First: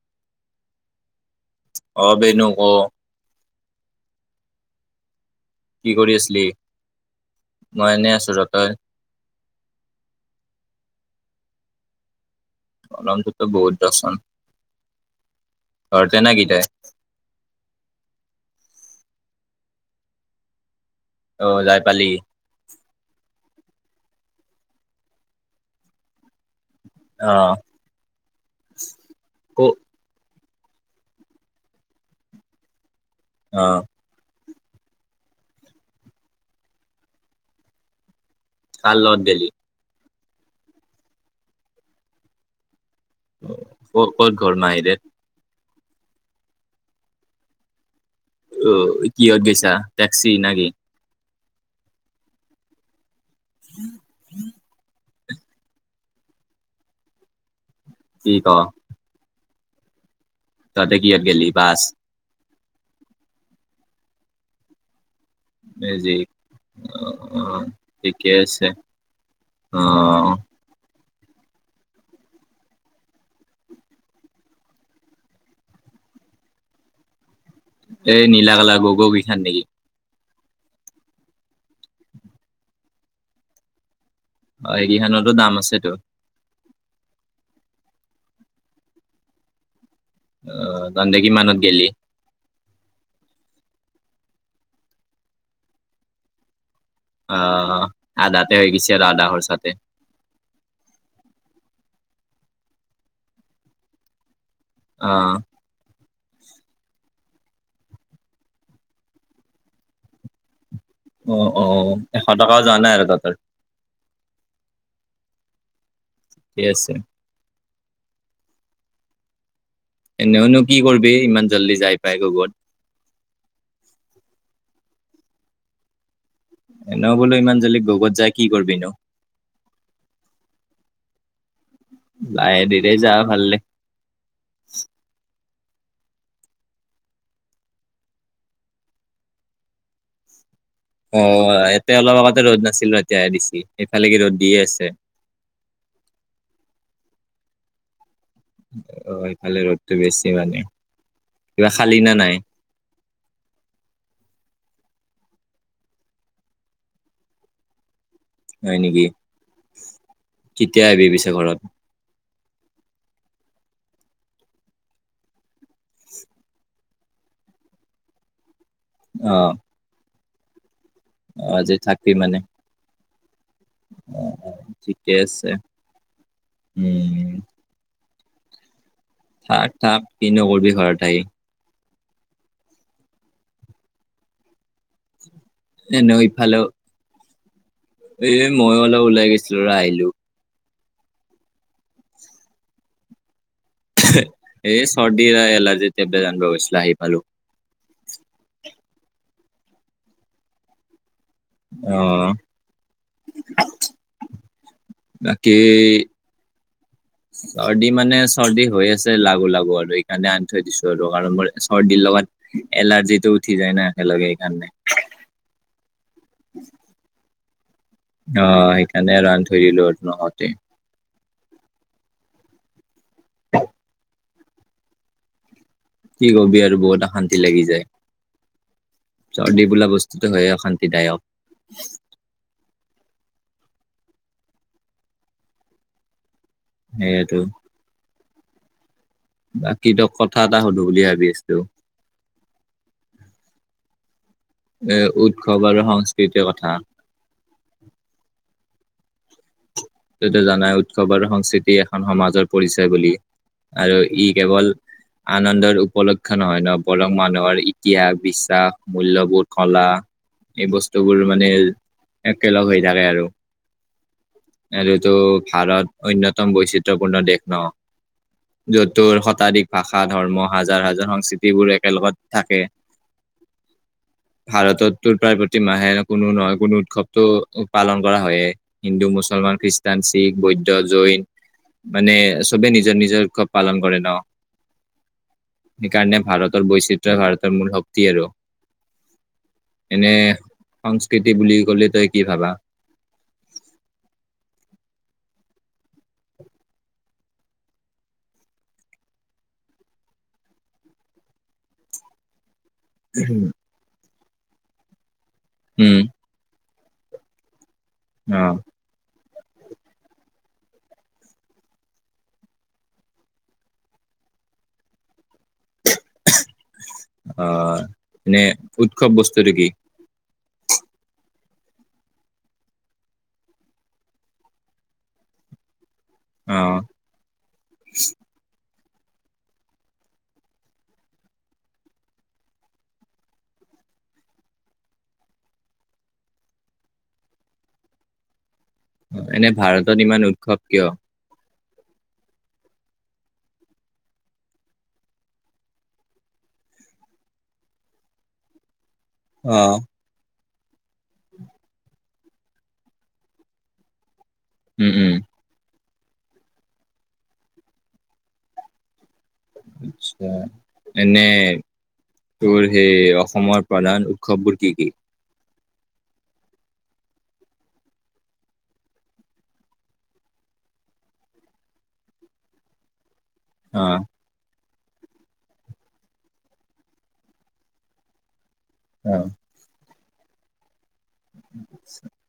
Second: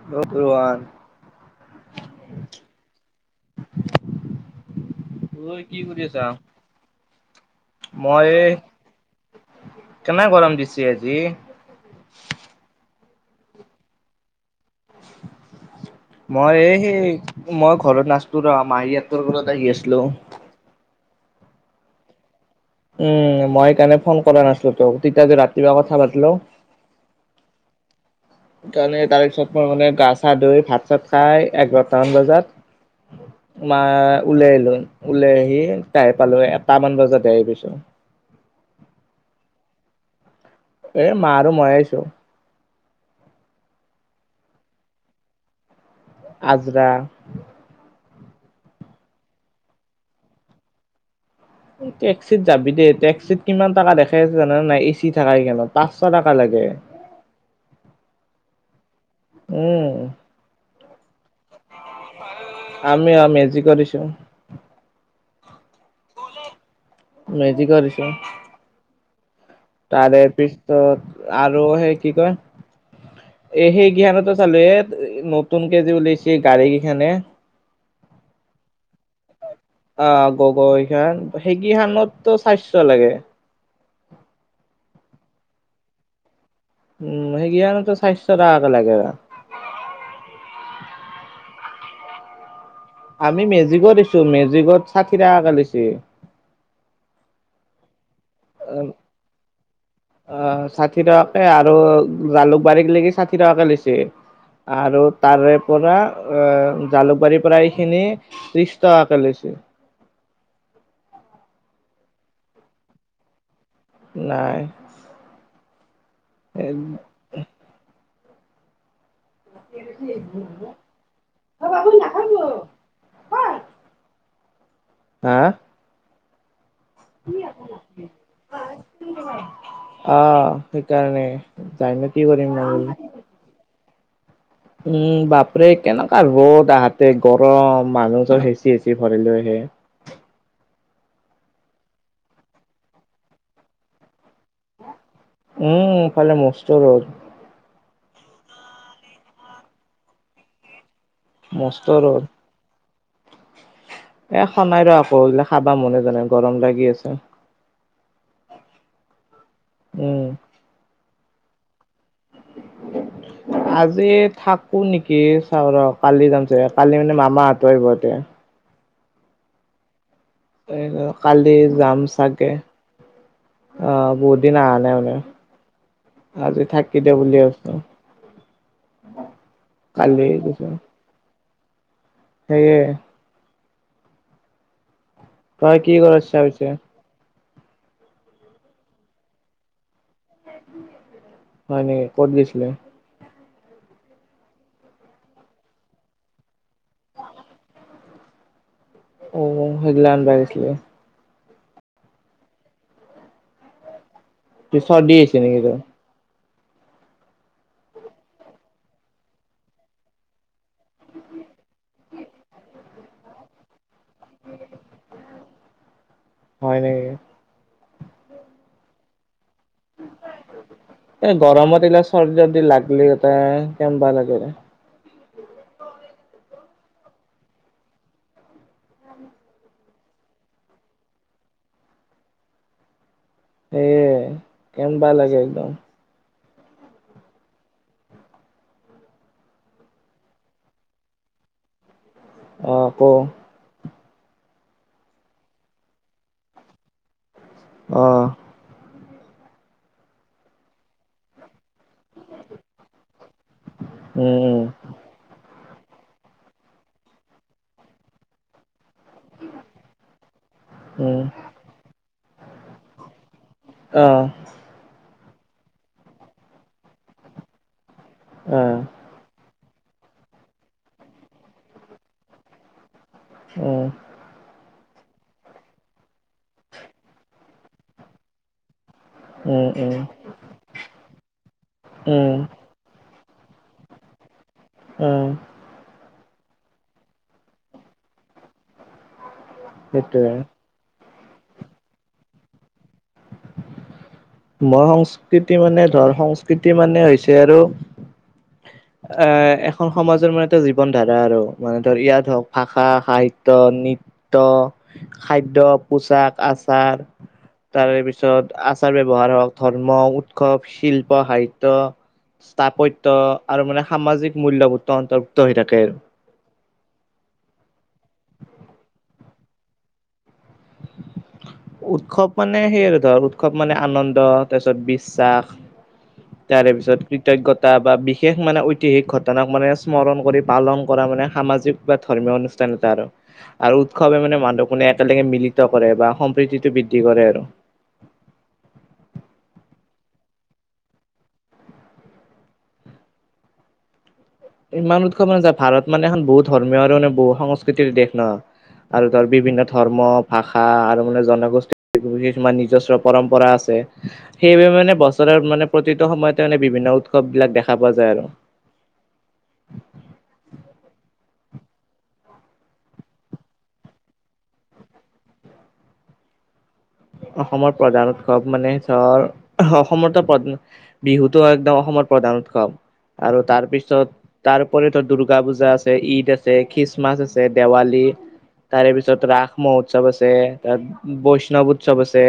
[unintelligible] অঁ' বেনো ক? [unintelligible] কি কৰি আছা? এনে আছো মই ৰ এই তই কেনে গৰম দিছে আজি? গৰটোতো বহুত দেচোন। কি মই তই এই সেই মই ঘৰত নাচিলো, মাহিহতৰ ঘৰত আহি আছিলো। অঁ' যাই পালি? উমঁ' মই সেইকাৰণে ফোন কৰা নাছিলো তোক, তেতিয়া যে ৰাতিপুৱা কথা পাতিলো। অঁ। সেইকাৰণে তাৰ পিছত মই মানে গা চা ধুই, ভাত চাত খাই এঘাৰটামান বজাত- অ তোমাৰ উওলাই আহিলোঁ ওলাই আহি তাই পালো এটামান বজাতে আহি পাইছোঁ কাৰ লগত গেলি? এ মা আৰু মই আহিছোঁ। ক'ত ক'ত ঘৰ মাইৰেৰ? আজৰা। অ', কিহত গেইছা টেক্সি না কি। টেক্সিত যাবি দে টেক্সিত কিমান টকা দেখাই আছে জানা নে নাই এ থাকাই কেখানত পাঁচশ টাকা লাগে। কি ক। উম। তাতে কিহত গেলি বাছ? আমি অ', মেজিকত আহিছোঁ। মেজিক। মেজিকত আহিছোঁ আছে অ তাৰে পিছ ত আৰু সেই কি কয় এ সেই সেইকেখনো চালো নতুন কে যে উলাইছে গাড়ী কেইখানে এই নীল কালাৰ গগৌ গেগৌ কেইখান নেকি? অ', গৌ গৌ কেইখান সেইকেই খানতো চাইচ্ছ লাগে। অ', এই কেইখনানতো দাম আছেতো। উম সেইকেইখানতো চাইচ্ছ টাকাকে লাগে তাক। অ', তন্ধে কিমান ত গেলি। আমি মেজিকত আহিছোঁ মেজিকত ষাঠি টাকা কে লৈইছি। অ', আদাতে হৈ গৈছে আৰু আদাহ খৰচা তে অ', ষাঠি টকাকে আৰু জালুক বাৰী লেকি ষাঠি টকাকে লৈছে। আৰু অ তাৰে পৰা জালুকবাৰীৰ পৰা এইখিনি ত্ৰিছ টকাকৈ লৈছে। অ', অ', এশ টকাও যোৱা নাই আৰু তহঁতৰ। নাই। ঠিকে আছে। এনেওনো কি কৰিবি ইমান জল্দি যাই পাই গৌত। হা এনো বোলো ইমান যল্ডি গৌত যায় কি কৰিবি নো। অ', সেইকাৰণে যায় ন লাহে ধিৰে বোলো যা ভাল দে। উম বাপৰে কেনেকুৱা ৰ'দ আহাতে গৰম মানুহ চব হেঁচি, হেঁচি ভৰে লৈ আহে। অ', ইয়াতে অলপ আগতে ৰ'দ নাছিলে ৰ এতিয়া দিছি সেই ফালে কি ৰ'দ দিয়ে আছে। উম এফালে মস্ত ৰ'দ। অ', এইফালে ৰ'দতটো বেছি মানে কিবা মস্ত খালি না ৰ'দ নাই? এ খনাই ৰ আকৌ এইবিলাক খাবা মনে জানাই গৰম লাগি আছে। হয় নেকি। উম। কিতিয়া আহিবি পিছে ঘৰত। [inaudible] আজি থাকোঁ নেকি চাও ৰ কালি যাম চাগে কালি মানে মামা হঁতো আহবো। অ'। অ, কালি আজি যাম থাকবি মানে চাগে অ বহুত অ দিন অহা নাই ঠিকে মানে আছে আজি থাকি দে উম বুলি ভৈছো। থাকে তাক কালি কিনো কৰিবি ঘৰত সেইয়ে তই কি এনেও কৰচা ইফালেও পিছে এ মইো অলপ ওলাই গৈছিলো ৰ আহিলো। হয় নে ক'ত গিছিলি এ চৰ্দি এলাৰ্জিতিব জানিব গৈছিলে আহি পালো। অ সেইগিলা আনিবাইিছিলে অ বাকী উ চৰ্দি মানে চৰ্দি হৈ আছে লাগু লাগু আৰু এইকাৰণে আনি থৈ দিছো আৰু কাৰণ মোৰ চৰ্দিৰ লগত। এলাৰ্জিটো উঠি যায় ন একেলগে এইকাৰণে হয় নেকি অ সেইকাৰণে ৰান থৈ দিলো নহতে এ গৰমত এইিলা চৰ্ যদি লাগলি এ কেনবা লাগে কি কবি আৰু বহুত অশান্তি লাগি যায় চৰ্দি বোলা বস্তুতটো হয় অশান্তিদায়ক সেয় কেমনবা লাগে একদম সেইয়টো বাকী ত কথা এটা সুধো বুলি ভাবি আছো অ ক এ উৎসৱ আৰু সংস্কৃতিৰ কথা অ তেয়া জানাই উৎসৱ আৰু সংস্কৃতি এখন সমাজৰ পৰিচয় বুলি। আৰু ই উম কেৱল আনন্দৰ উপলক্ষ্ নহয় ন বৰং মানুহৰ ইতিহাস বিশ্বাস মূলল্বোৰ কলা এই উম উম বস্তুবোৰ মানে একেলগ হৈ থাকে আৰু অঁ এইটো ভাৰত অন্যতম বৈচিত্ৰপূৰ্ণ দেশ ন আহ য'তোৰ শতাধিক ভাষা ধৰ্ম হাজাৰ হাজাৰ সংস্কৃতিবোৰ একেলগত থাকে। উম ভাৰতততো প্ৰায় প্ৰতি মাহে কোনো নহয় কোনো উৎসৱতটো পালন কৰা হয়য়েই হিন্দু মুছলমান উম উম খ্ৰীষ্টান শিখ বৈদ্ধ জৈন মানে উম চবে নিজৰ নিজৰ। পালন কৰে ন উম সেইকাৰণে ভাৰতৰ বৈচিত্ৰয়ই ভাৰতৰ মূল শক্তি আৰু এনে সেইটোয়ে সংস্কৃতি বুলি কলে তই কি ভাবা মই সংস্কৃতি মানে ধৰ সংস্কৃতি মানে হৈছে আৰু এ এখন সমাজৰ মানে এটা জীৱন ধাৰা আৰু মানে ধৰ ইয়াত হওক ভাষা সাহিত্যয় নৃত্য় খাদ্য উম পোচাক আছে ত অ পিছত াৰ ব্যৱহাৰ হওক ধৰ্ম উৎসৱ শিল্প সাহিত্য স্থাপত্য আৰু মানে সামাজিক মূল্যবোধ অন্তৰ্ভুক্ত হৈ থাকে আৰু আহ এনে উৎসৱ বস্তুটো কি। উৎসৱ মানে সেই আৰু ধৰ উৎসৱ মানে আনন্দ তাৰপিছত বিশ্বাস। তাৰে অ', পিছত। কৃতজ্ঞতা বা বিশেষ মানে ঐতিহিক ঘটনাক মানে স্মৰণ কৰি পালন কৰা মানে সামাজিক বা ধৰ্মীয় অনুষ্ঠান। আৰু আৰু উৎসৱে মান মানুৱ কোনে এালকে মিলিত কৰে বা স। প্ৰকতিটো বৃদ্ধি কৰে আৰু। অ এনে ভাৰতত ইমান উৎসৱ কিয়? ইমান উৎসৱ মানে যে ভাৰত মানে এখন বহুত ধৰ্মীয় আৰুানে বহু সংস্কৃতিৰ দেশ ন। আৰু ধৰ বিভিন্ন উম, ধৰ্ম। ভাষা আৰু মানে জনগোষ্ঠীৰ কিছুমান নিজস্ব পৰম্পৰা আছে। সেইবাবে মানে উম। বছৰৰ মানে প্ৰতিটো সময়তে মানে বিভিন্ন উৎসৱ বিলাক দেখা পোৱা যায় আৰু। আচ্ছা এনে। তোৰ সেই অসমৰ প্ৰধান উৎসৱবোৰ কি কি? অসমৰ প্ৰধান উৎসৱ মানে ধৰ অসমৰ ত। বিহুতো একদম অসমৰ প্ৰধান উৎসৱ আৰু অ', তাৰপিছত। তাৰপৰি ত দুূৰ্গা পূজা আছে ঈদ আছে খ্ৰীষ্টমাছ আছে দেৱালী। তাৰে পিছত অ', ৰাস মহোৎসৱ আছে তাত বৈষ্ণৱত। উৎসৱ আছে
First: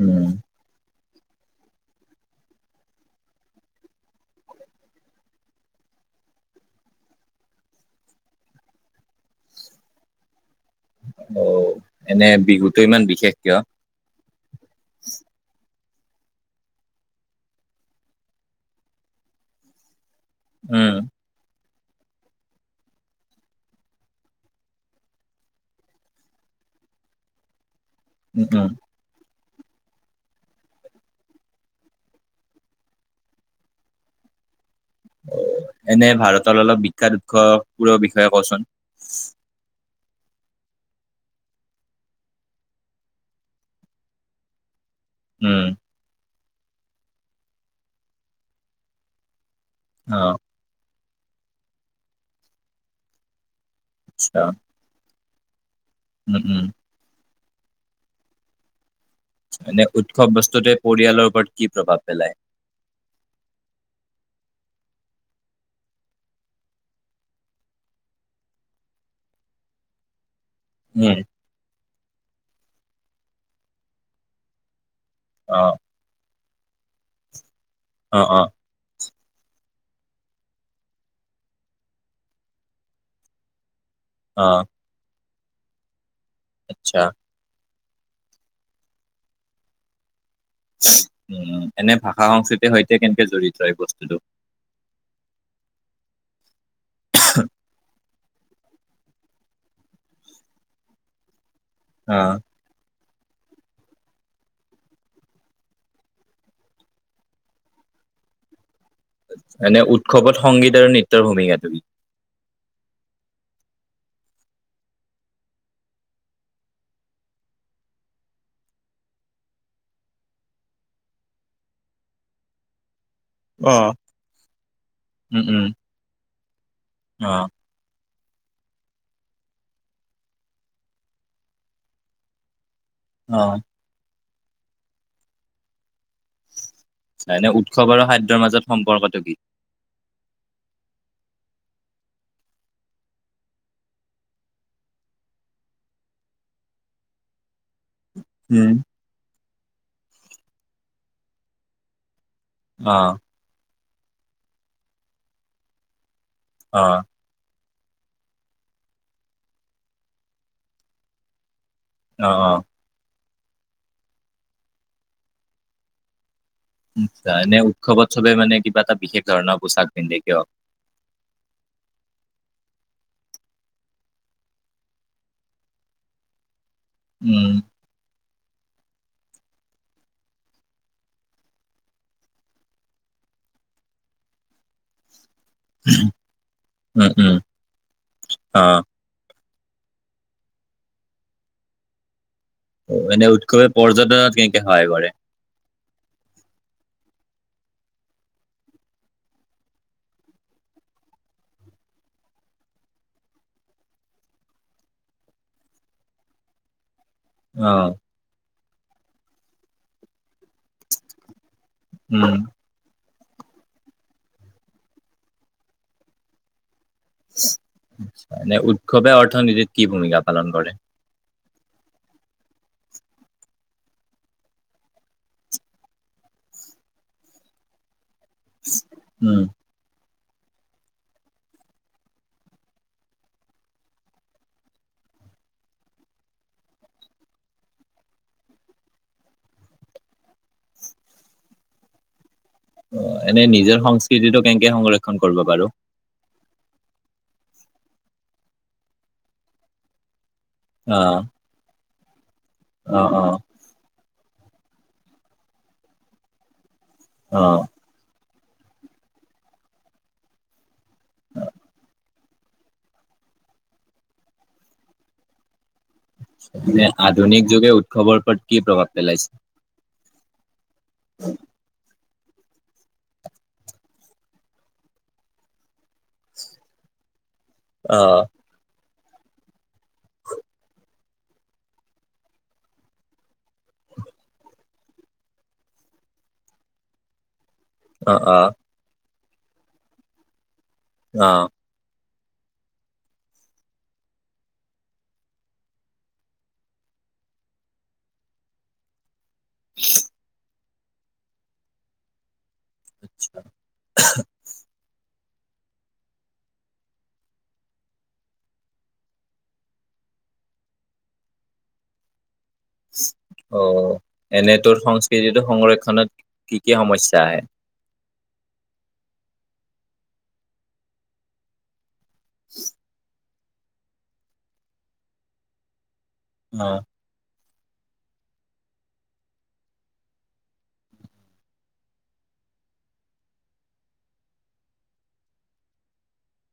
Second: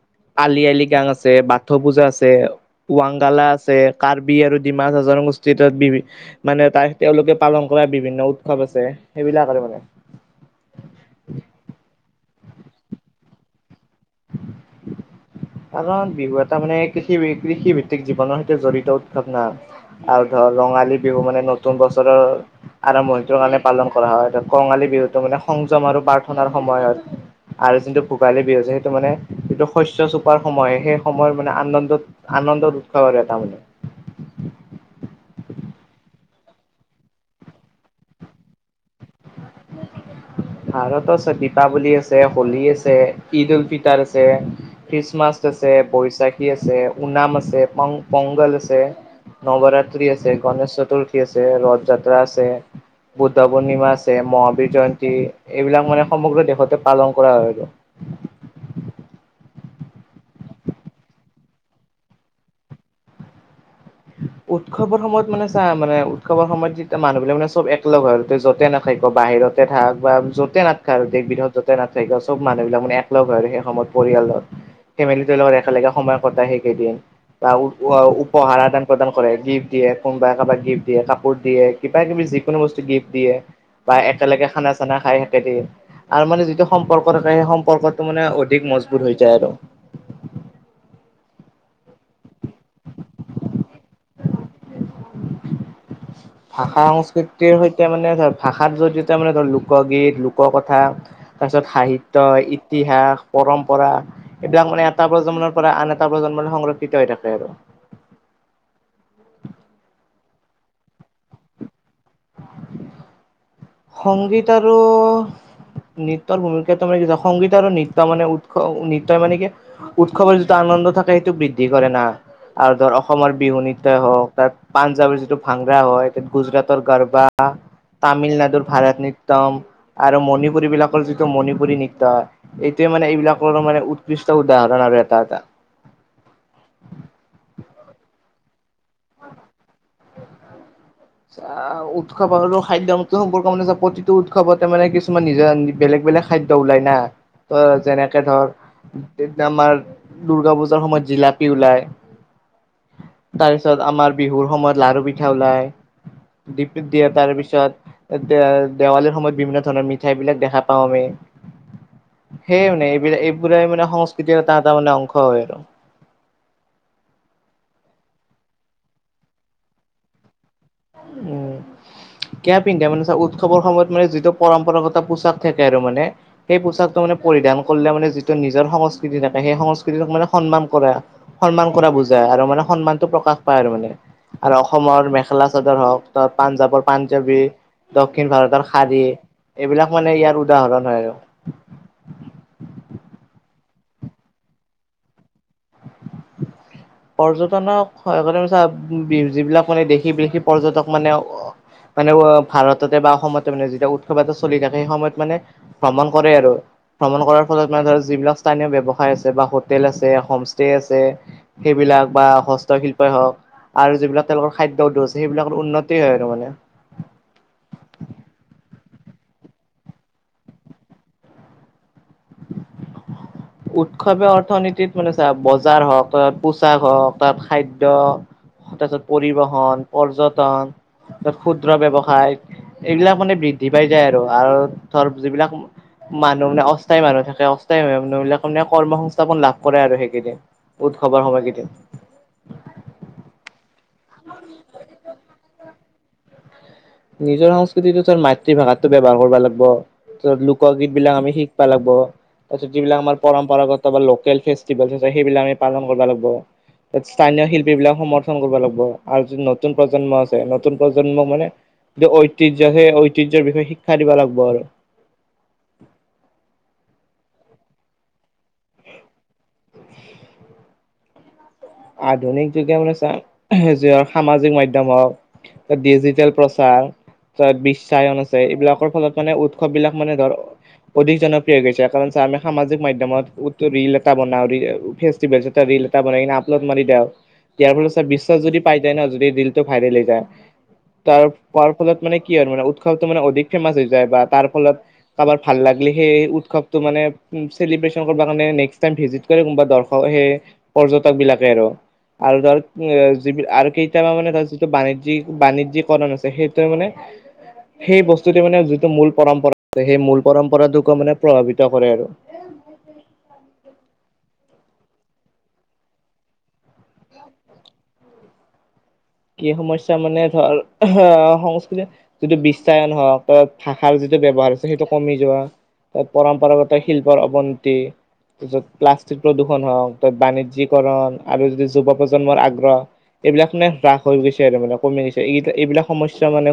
উম, আলি আইলি গাং আছে বাট। পথ পূজা আছে ৱাংগালা আছে কাৰ্বি আৰু ডিমাছা জনগোষ্ঠী বি। মানে তাই তেওঁলোকে পালন কৰা বিভিন্ন উৎসৱ আছে সেইবিলাক আৰু মানে। অ এনে বিহুতো ইমান বিশেষ কিয়? কাৰণ বিহু এটা মানে কৃষি কৃষি ভিত্তিক জীৱনৰ সৈতে জড়িত উৎসৱ ন। আৰু ধৰ উম, ৰঙালী বিহু মানে নতুন বছৰৰ। আৰম্ভণিটোৰ কাৰণে পালন কৰা হয় কঙালী বিহুতটো মানে সংযম আৰু প্ৰাৰ্থনাৰ সময়ত। আৰু যিটো ভোগালী উম, উম, বিহুছে সেইটো মানে শস্য চ। সময় সেই সময়ৰ মানে আনন্দত আনন্দত উৎসৱ আৰু এটা মানে। অ এনে ভাৰতৰ অলপ বিখ্যাত উৎসবোৰৰ বিষয়ে কচোন। ভাৰতত আছে দীপাৱলী আছে হোলী আছে ঈদ উল ফিতাৰ আছে। খ্ৰীষ্টমাছ উম, আছে বৈশাখ। আছে ঊনাম আছে পংগল আছে নৱৰাত্ৰি আছে অ', গনেশ চতুৰ্থী। আ ৰথ যাত্ৰা আছে বুদ্ধ পূৰ্ণিমা আছে আচ্ছা, মহাবীৰ জয়ন্তী এইবিলাক মানে। উম, সমগ্ৰ উম, দেশতে পালন কৰা হয় গ। মানে উৎসৱ বস্তুতে পৰিয়ালৰ ওপৰত কি প্ৰভাৱ পেলায়। উ উৎসৱৰ সময়ত মানে চা মানে উৎসৱৰ সময়ত যেতিয়া মানুহবিলাক মানে চব একলগ হয়তে য'তে নাখাক ক বাহিৰত। থাক বা য'তে না। আৰু উম, দেশ বৃহত য'তে নাথাকে আৰু চব মানুহবিলাক মানে একলগ হয় আৰু সেই সময়ত পৰিয়ালত। ফেমিলিটোৰ লগত অ', একেলগে সময় কটাই সেইকেইদিন বা অ', অ', উপহাৰ আদান। প্ৰদান কৰে গিফ্ট দিয়ে কোনোবাই কাৰোবাক গিফ্ট দিয়ে কাপোৰ দিয়ে কিবা কিবি যিকোনো বস্তু গিফ্ট দিয়ে। বা একেলগে অ', খানা চানা খাই সেদিয়ে আৰু মানে যিটো আচ্ছা, সম্পৰ্ক থাকে সেই সম্পৰ্কত। মানে অধিক মজবুত হৈ যায় আৰু। উম এনে ভাষা সংস্কৃতিৰ সৈতে কেনেকে জড়তি এই বস্তুটো। ভাষা সংস্কৃতিৰ সৈতে মানে ধৰ ভাষাত জৰিয়তে মানে ধৰ লোকগীত লোক কথা। তাৰপিছত সাহিত্য অ', ইতিহাস। পৰম্পৰা এইবিলাক মানে এটা প্ৰজন্মৰ পৰা আন এটা প্ৰজন্মৰ সংৰক্ষিত হৈ থাকে আৰু এনে উৎসৱত সংগীত আৰু নৃত্যৰ ভূমিকা তুমি সংগীত আৰু নৃত্যৰ ভূমিকাটো মানে কি সংগীত আৰু নৃত্য মানে উৎস নৃত্যই মানে কি উৎসৱৰ যিটো আনন্দ থাকে সেইটো বৃদ্ধি কৰে না আৰু ধৰ অসমৰ বিহু অ'। নৃত্যই হওক তাত পাঞ্জাৱৰ যিটো উম, উম, ভাংৰা হয় গুজৰাটৰ গাৰবা অ', তামিলনাডুৰ ভাৰত নৃত্যম আৰু মণিপুৰী বিলাকৰ যিটো মণিপুৰী নৃত্য হয় এইটোৱে মানে অ', এইবিলাকৰ মানে উৎকৃষ্ট উদাহৰণ আৰু এটা এটা হয়নে উৎসৱ আৰু খাদ্যৰ মাজত সম্পৰ্কটো কি [unintelligible] আহ উৎসৱ আৰু খাদ্য সম্পৰ্ক মানে প্ৰতিটো উৎসৱতে মানে কিছুমান নিজৰ বেলেগ বেলেগ খাদ্য ওলাই না ত যেনে ধৰ উম। আমাৰ দুূৰ্গা পূজাৰ সময়ত জিলাপি ওলাই অ তাৰপিছত আমাৰ বিহুৰ সময়ত লাডাৰু পিঠা ওলাই দি অ', দিয়ে তাৰপিছত দেৱালীৰ সময়ত বিভিন্ন ধৰণৰ মিঠাই বিলাক দেখা পাওঁ আমি অ', অ'। সেই মানে এইবিল এইবিল ম সংস্কৃতিৰ ত তাৰ মানে অংশ হয় আৰু নি্চা এনে উৎসৱ উৎস চৱে মানে কিবা এটা বিশেষ ধৰণৰ পোছাক পিন্ধে কিয়ক উম কে পিন্ধে মানে চা উৎসৱৰ সময়ত মানে যিটো পৰম্পৰাগত পোছাক থাকে আৰু মানে সেই পোচাকটো মানে উম, পৰিধান কৰিলে মানে যিটো নিজৰ সংস্কৃতি থাকে সেই সংস্কৃতিটোক মানে সন্মান কৰা সন্মান কৰা বুজাই আৰু মানে সন্মানতটো প্ৰকাশ পায় আৰু মানে আৰু অসমৰ মেখেলা ধৰক হওক ত পাঞ্জাৱৰ উম, উম, পাঞ্জাৱী দক্ষিণ ভাৰতৰ অ', শাৰী এইবিলাক মানে ইয়াৰ উদাহৰণ হয় আৰু এনে উৎসৱে পৰ্যটনত কেনেকে সহায় কৰে পৰ্যটনক স যিবিলাক মানে দেশী বিদেশী পৰ্যটক মানে মানে ভাৰততে বা অসমতে মানে যেতিয়া উৎসৱ এটা চলি থাকে সেই সময়ত মানে ভ্ৰমণ কৰে আৰু ভ্ৰমণ কৰাৰ ফত মানে অ', ধৰ যিবিলাক স্থানীয় ব্যৱসায় আছে বা হোটেল আছে হোমষ্টে আছে সেইবিলাক বা উম, হস্তশিল্পই হওঁক আৰু যিবিলাক তেওঁলোকৰ খাদ্য উদ্যোগছে সেইবিলাকৰ উন্নতি হয় আৰু মানে মানে উৎসৱে অৰ্থনীতিত কি ভূমিকা পালন কৰে। উৎসৱে অৰ্থনীতিত মানে চা বজাৰ হওক তাত পোচাক হওক তাত খাদ্য তাৰপিছত উম, পৰিবহন পৰ্যটন ক্ষুদ্ৰ ব্যৱসায় এইবিলাক মানে বৃদ্ধি পাই যায় আৰু আৰু ধৰ যিবিলাক মানুহ মানে অস্থায়ী মানুহ থাকে অস্থায়ী মানুহবিলাক কৰ্ম সংস্থাপন লাভ কৰে আৰু সেইকেইদিন উৎসৱৰ সময় কেইদিন অ এনেই নিজৰ সংস্কৃতিটো কেনেকে সংৰক্ষণ কৰিব বাৰু নিজৰ সংস্কৃতিটো মাতৃভাষাতটোৰ ব্যৱহাৰ কৰিব লাগিব ত লোকগীত বিলাক অ', আমি শিক লাগব তাৰ পিছত যিবিলাক অ', আমাৰ অ'। পৰম্পৰাগত লোকেল ফেষ্টিভেল আছে সেইবিলাক পালন কৰিব লাগিব স্থানীয় অ', শিল্পী বিলাক সমত ন কৰিব লাগিব আৰু যি নতুন প্ৰজন্ম আছে নতুন প্ৰজন্মক মানে কি ঐতিহ্য সেই ঐতিহ্যৰ বিষয়ে শিক্ষা দিব লাগিব আৰু যে আধুনিক যুগে উৎসৱৰ ওপৰত কি প্ৰভাৱ পেলাইছে। উম আধুনিক যুগে মানে চা যে সামাজিক মাধ্যম হওক। ত ডিজিটেল প্ৰচাৰ, ত অ', বিশ্বায়ন আছে। এইবিলাকৰ ফলত মানে উৎসৱ বিলাক মানে ধৰ অধিক জনপ্ৰিয় হৈ গৈছে। কাৰণ চা আমি সামাজিক মাধ্যয়মত ৰিল এটা বনাওঁ ফেস্টিভেল এ ৰিল [unintelligible] ত মাৰি দেওঁ। ইয়াৰ ফলত চ অ', অ', বিশ্বজুৰি পাই যায় ন? যদি ৰিলটো ভাইৰেল হৈ যায়। তাৰ অ', পাৰ ফলত মানে কি আৰু মানে উৎসৱটো মানে অধিক ফেমাচ হৈ যায়, বা তাৰ ফলত কাৰোবাৰ ভাল লাগিলি সেই উৎসৱটো মানে, চেলিব্ৰেশচন কৰবা কাৰণে নেক্স টাইম ভিজিট কৰে কোনোবা দৰ্শক সেই পৰ্যটক বিলাকে আৰু। আৰু ধৰ উ য আৰু কেইটান মানে ত যিটো বাণিজ্যক বাণিজ্যিকৰন আছে সেইটোৱে মানে সেই বস্তুতে মানে যিটো মূল পৰম্পৰা আছে। সেই মূল পৰম্পৰাটোকো মানে প্ৰভাৱিত কৰে আৰু। অ এনে তোৰ সংস্কৃতিটো সংৰক্ষণত কি কি সমস্যা আহে? কি সমস্যা মানে ধৰ আহ সংস্কৃতি যিটো বিশায়ন হওক ত ভাষাৰ যিটো ব্যৱহাৰ আছে সেইটো কমি যোৱা, ত অ'। পৰম্পৰাগত শিল্পৰ অৱনতি ত প্লাষ্টিক প্ৰদূৰষণ হওঁক, ত বাণিজ্যিকৰন আৰু যদি যুৱ প্ৰজন্মৰ আগ্ৰহ। এইবিলাক মানে হ্ৰাস হৈ গৈছে আৰু মানে কমি গৈছে। এইিলাক এইবিলাক সমস্যা মানে